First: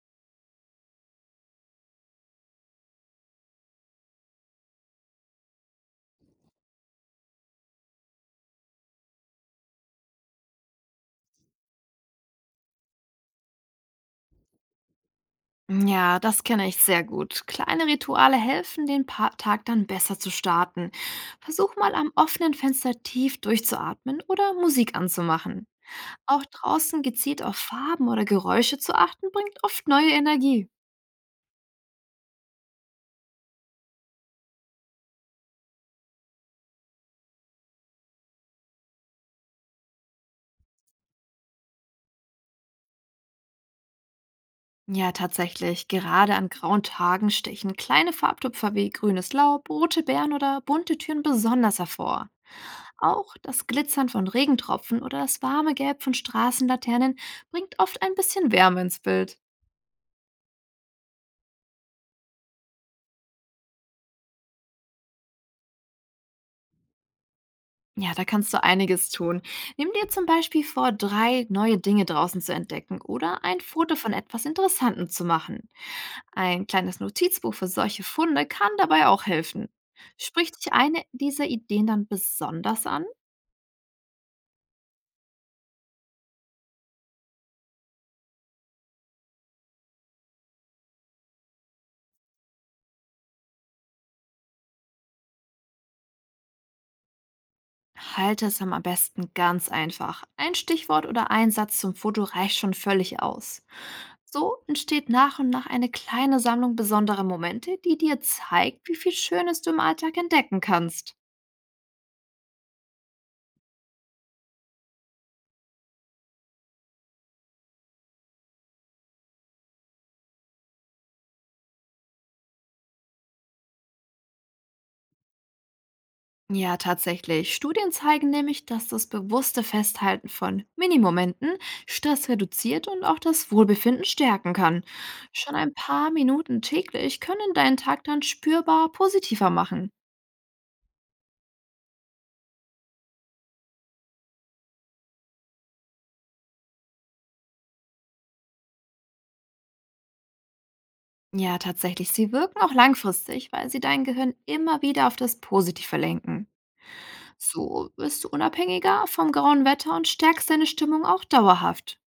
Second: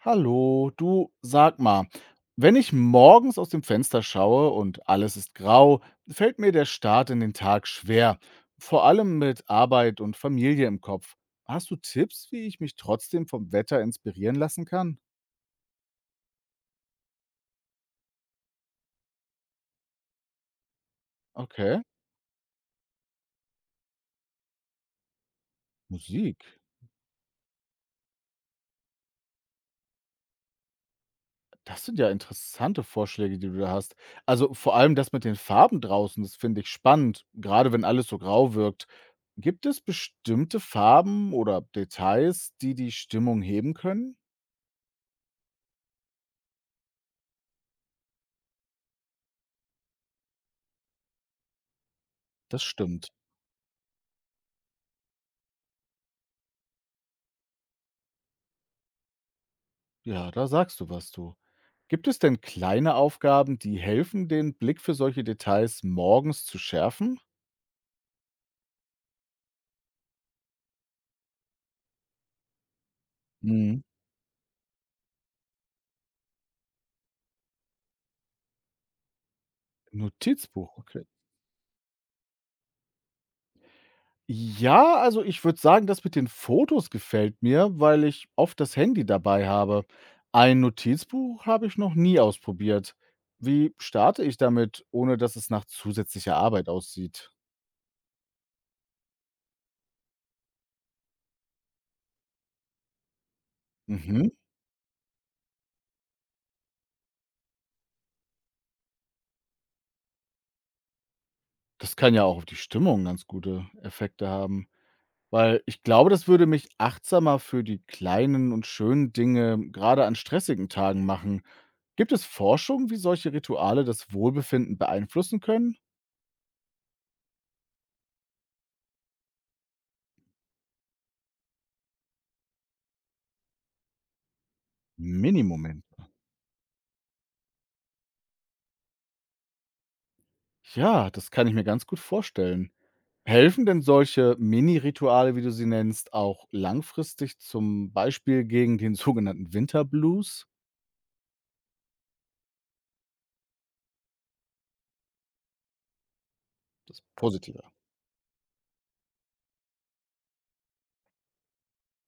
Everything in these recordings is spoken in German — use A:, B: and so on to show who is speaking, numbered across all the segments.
A: Hallo, du, sag mal, wenn ich morgens aus dem Fenster schaue und alles ist grau, fällt mir der Start in den Tag schwer, vor allem mit Arbeit und Familie im Kopf. Hast du Tipps, wie ich mich trotzdem vom Wetter inspirieren lassen kann?
B: Ja, das kenne ich sehr gut. Kleine Rituale helfen, den Tag dann besser zu starten. Versuch
A: Okay,
B: mal am offenen Fenster tief durchzuatmen oder Musik anzumachen. Auch
A: Musik.
B: draußen gezielt auf Farben oder Geräusche zu achten, bringt oft neue Energie.
A: Das sind ja interessante Vorschläge, die du da hast. Also vor allem das mit den Farben draußen, das finde ich spannend, gerade wenn alles so grau wirkt. Gibt es bestimmte Farben oder Details, die die Stimmung heben können?
B: Ja, tatsächlich. Gerade an grauen Tagen stechen kleine Farbtupfer wie grünes Laub, rote Beeren oder bunte Türen besonders hervor.
A: Das stimmt.
B: Auch das Glitzern von Regentropfen oder das warme Gelb von Straßenlaternen bringt oft ein bisschen Wärme ins Bild.
A: Ja, da sagst du was, du. Gibt es denn kleine Aufgaben, die helfen, den Blick für solche Details morgens zu schärfen?
B: Ja, da kannst du einiges tun. Nimm dir zum Beispiel vor, drei neue Dinge draußen zu entdecken oder ein
A: Mhm.
B: Foto von etwas Interessantem zu machen. Ein kleines Notizbuch für solche Funde kann dabei auch helfen. Sprich dich
A: Notizbuch,
B: eine
A: okay.
B: dieser Ideen dann besonders an?
A: Ja, also ich würde sagen, das mit den Fotos gefällt mir, weil ich oft das Handy dabei habe. Ein Notizbuch habe ich noch nie ausprobiert. Wie starte ich damit, ohne dass es nach zusätzlicher Arbeit aussieht?
B: Halte es am besten ganz einfach. Ein Stichwort oder ein Satz zum Foto reicht schon völlig aus.
A: Mhm.
B: So entsteht nach und nach eine kleine Sammlung besonderer Momente, die dir zeigt, wie viel Schönes du im Alltag entdecken kannst.
A: Das kann ja auch auf die Stimmung ganz gute Effekte haben. Weil ich glaube, das würde mich achtsamer für die kleinen und schönen Dinge gerade an stressigen Tagen machen. Gibt es Forschung, wie solche Rituale das Wohlbefinden beeinflussen können?
B: Ja, tatsächlich. Studien zeigen nämlich, dass das bewusste Festhalten von Minimomenten Stress reduziert und auch das Wohlbefinden stärken kann. Schon ein
A: Mini-Momente.
B: paar Minuten täglich können deinen Tag dann spürbar positiver machen.
A: Ja, das kann ich mir ganz gut vorstellen. Helfen denn solche Mini-Rituale, wie du sie nennst, auch langfristig zum Beispiel gegen den sogenannten Winterblues?
B: Ja, tatsächlich. Sie wirken auch langfristig, weil sie dein Gehirn immer wieder auf das Positive lenken.
A: Das Positive.
B: So wirst du unabhängiger vom grauen Wetter und stärkst deine Stimmung auch dauerhaft.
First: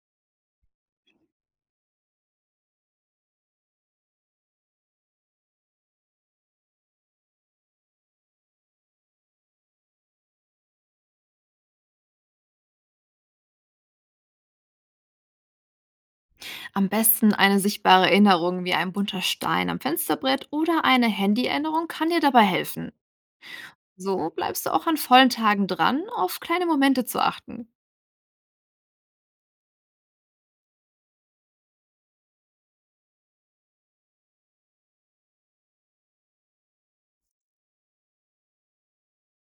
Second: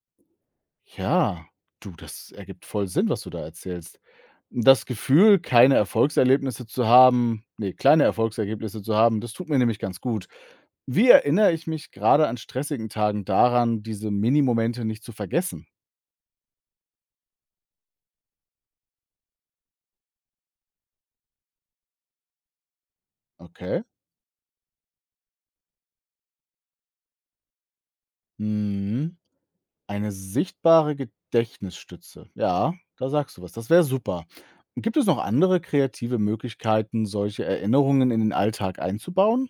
A: Ja, du, das ergibt voll Sinn, was du da erzählst. Das Gefühl, keine Erfolgserlebnisse zu haben nee, kleine Erfolgserlebnisse zu haben, das tut mir nämlich ganz gut. Wie erinnere ich mich gerade an stressigen Tagen daran, diese Minimomente nicht zu vergessen?
B: Am besten eine sichtbare Erinnerung wie ein bunter Stein am Fensterbrett oder eine Handy-Erinnerung kann dir dabei helfen.
A: Okay.
B: So bleibst du auch an vollen Tagen dran, auf kleine Momente zu achten.
A: Mhm. Eine sichtbare Gedächtnisstütze. Ja, da sagst du was. Das wäre super. Gibt es noch andere kreative Möglichkeiten, solche Erinnerungen in den Alltag einzubauen?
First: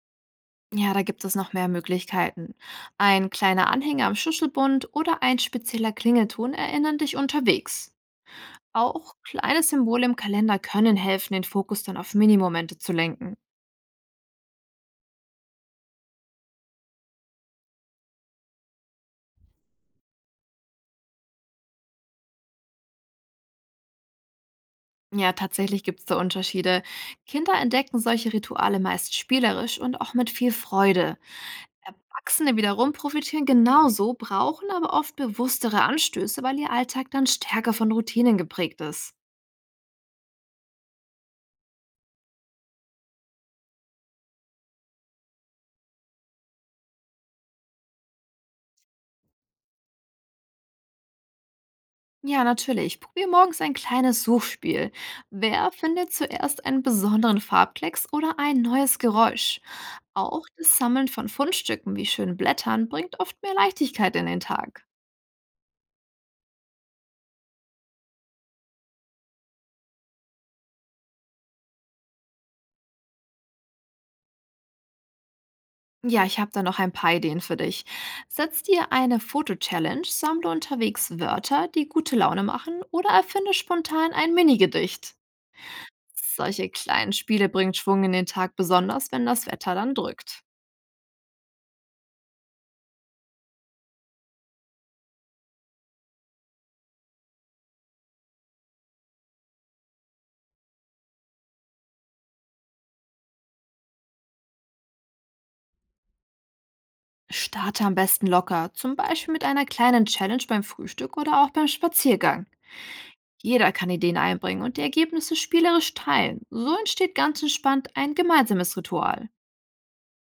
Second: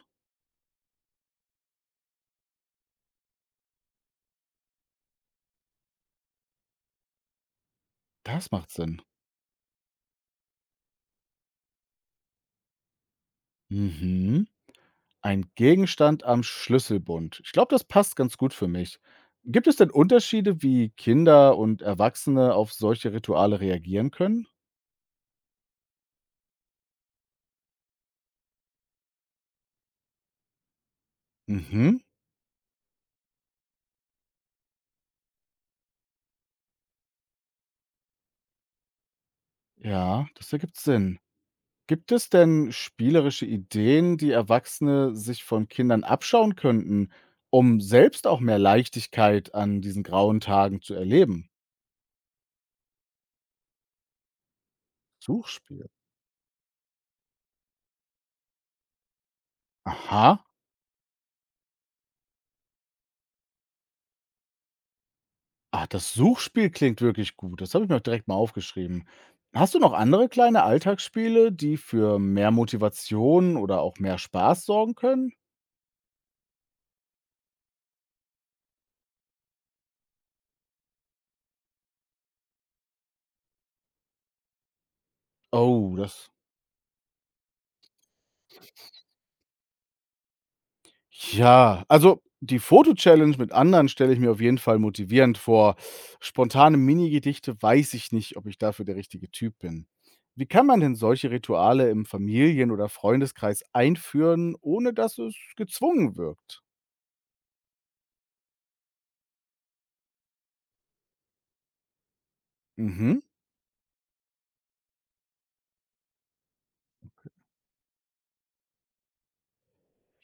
B: Ja, da gibt es noch mehr Möglichkeiten. Ein kleiner Anhänger am Schüsselbund oder ein spezieller Klingelton erinnern dich unterwegs.
A: Das macht Sinn.
B: Auch kleine Symbole im Kalender können helfen, den Fokus dann auf Minimomente zu lenken.
A: Mhm. Ein Gegenstand am Schlüsselbund. Ich glaube, das passt ganz gut für mich. Gibt es denn Unterschiede, wie Kinder und Erwachsene auf solche Rituale reagieren können?
B: Ja, tatsächlich gibt es da Unterschiede. Kinder entdecken solche Rituale meist spielerisch und auch mit viel Freude.
A: Mhm.
B: Erwachsene wiederum profitieren genauso, brauchen aber oft bewusstere Anstöße, weil ihr Alltag dann stärker von Routinen geprägt ist.
A: Ja, das ergibt Sinn. Gibt es denn spielerische Ideen, die Erwachsene sich von Kindern abschauen könnten, um selbst auch mehr Leichtigkeit an diesen grauen Tagen zu erleben?
B: Ja, natürlich. Probier morgens ein kleines Suchspiel. Wer
A: Suchspiel.
B: findet zuerst einen besonderen Farbklecks oder ein neues Geräusch?
A: Aha.
B: Auch das Sammeln von Fundstücken wie schönen Blättern bringt oft mehr Leichtigkeit in den Tag.
A: Ah, das Suchspiel klingt wirklich gut. Das habe ich mir auch direkt mal aufgeschrieben. Hast du noch andere kleine Alltagsspiele, die für mehr Motivation oder auch mehr Spaß sorgen können?
B: Ja, ich habe da noch ein paar Ideen für dich. Setz dir eine Foto-Challenge, sammle unterwegs Wörter, die gute Laune machen oder erfinde spontan ein Minigedicht.
A: Oh, das.
B: Solche kleinen Spiele bringen Schwung in den Tag, besonders wenn das Wetter dann drückt.
A: Ja, also die Foto-Challenge mit anderen stelle ich mir auf jeden Fall motivierend vor. Spontane Mini-Gedichte, weiß ich nicht, ob ich dafür der richtige Typ bin. Wie kann man denn solche Rituale im Familien- oder Freundeskreis einführen, ohne dass es gezwungen wirkt?
B: Starte am besten locker, zum Beispiel mit einer kleinen Challenge beim Frühstück oder auch beim Spaziergang.
A: Mhm.
B: Jeder kann Ideen einbringen und die Ergebnisse spielerisch teilen. So entsteht ganz entspannt ein gemeinsames Ritual.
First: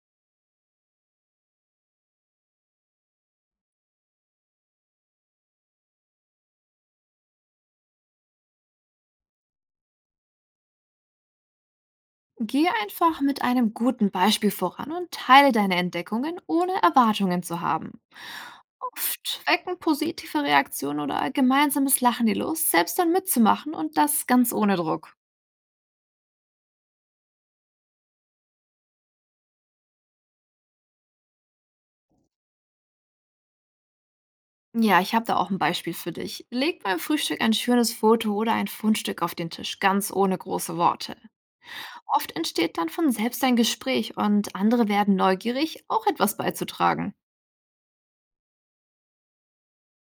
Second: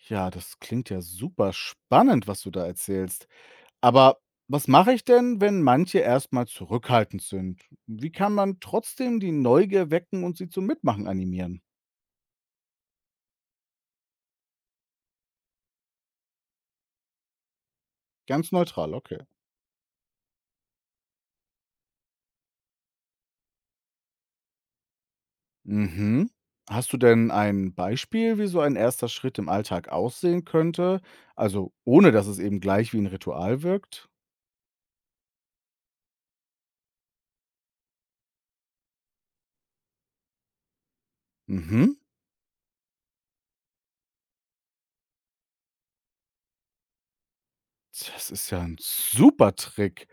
A: Ja, das klingt ja super spannend, was du da erzählst. Aber was mache ich denn, wenn manche erstmal zurückhaltend sind? Wie kann man trotzdem die Neugier wecken und sie zum Mitmachen animieren?
B: Geh einfach mit einem guten Beispiel voran und teile deine Entdeckungen, ohne Erwartungen zu haben.
A: Ganz neutral, okay.
B: Oft wecken positive Reaktionen oder gemeinsames Lachen die Lust, selbst dann mitzumachen und das ganz ohne Druck.
A: Mhm. Hast du denn ein Beispiel, wie so ein erster Schritt im Alltag aussehen könnte? Also ohne, dass es eben gleich wie ein Ritual wirkt?
B: Ja, ich habe da auch ein Beispiel für dich. Leg beim Frühstück ein schönes Foto oder ein Fundstück auf den Tisch, ganz ohne große Worte.
A: Mhm.
B: Oft entsteht dann von selbst ein Gespräch und andere werden neugierig, auch etwas beizutragen.
A: Das ist ja ein super Trick.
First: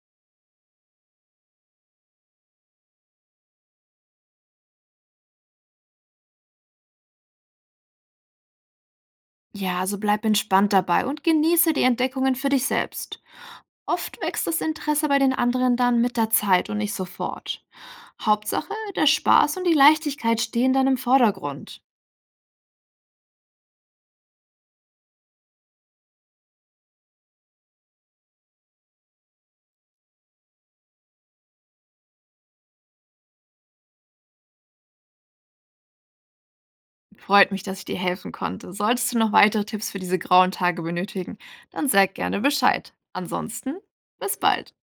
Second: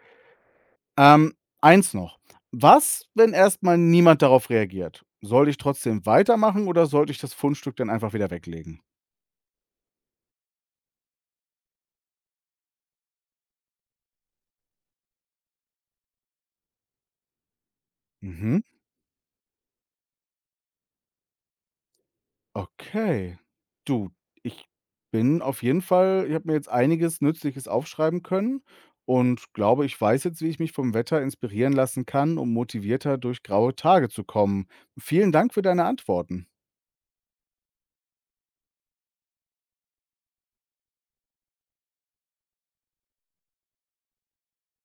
A: Ähm, eins noch. Was, wenn erstmal niemand darauf reagiert? Sollte ich trotzdem weitermachen oder sollte ich das Fundstück dann einfach wieder weglegen?
B: Ja, also bleib entspannt dabei und genieße die Entdeckungen für dich selbst. Oft wächst das Interesse bei den anderen dann mit der Zeit und nicht sofort.
A: Mhm.
B: Hauptsache, der Spaß und die Leichtigkeit stehen dann im Vordergrund.
A: Okay. Du, ich bin auf jeden Fall ich habe mir jetzt einiges Nützliches aufschreiben können und glaube, ich weiß jetzt, wie ich mich vom Wetter inspirieren lassen kann, um motivierter durch graue Tage zu kommen. Vielen Dank für deine Antworten.
B: Freut mich, dass ich dir helfen konnte. Solltest du noch weitere Tipps für diese grauen Tage benötigen, dann sag gerne Bescheid. Ansonsten, bis bald.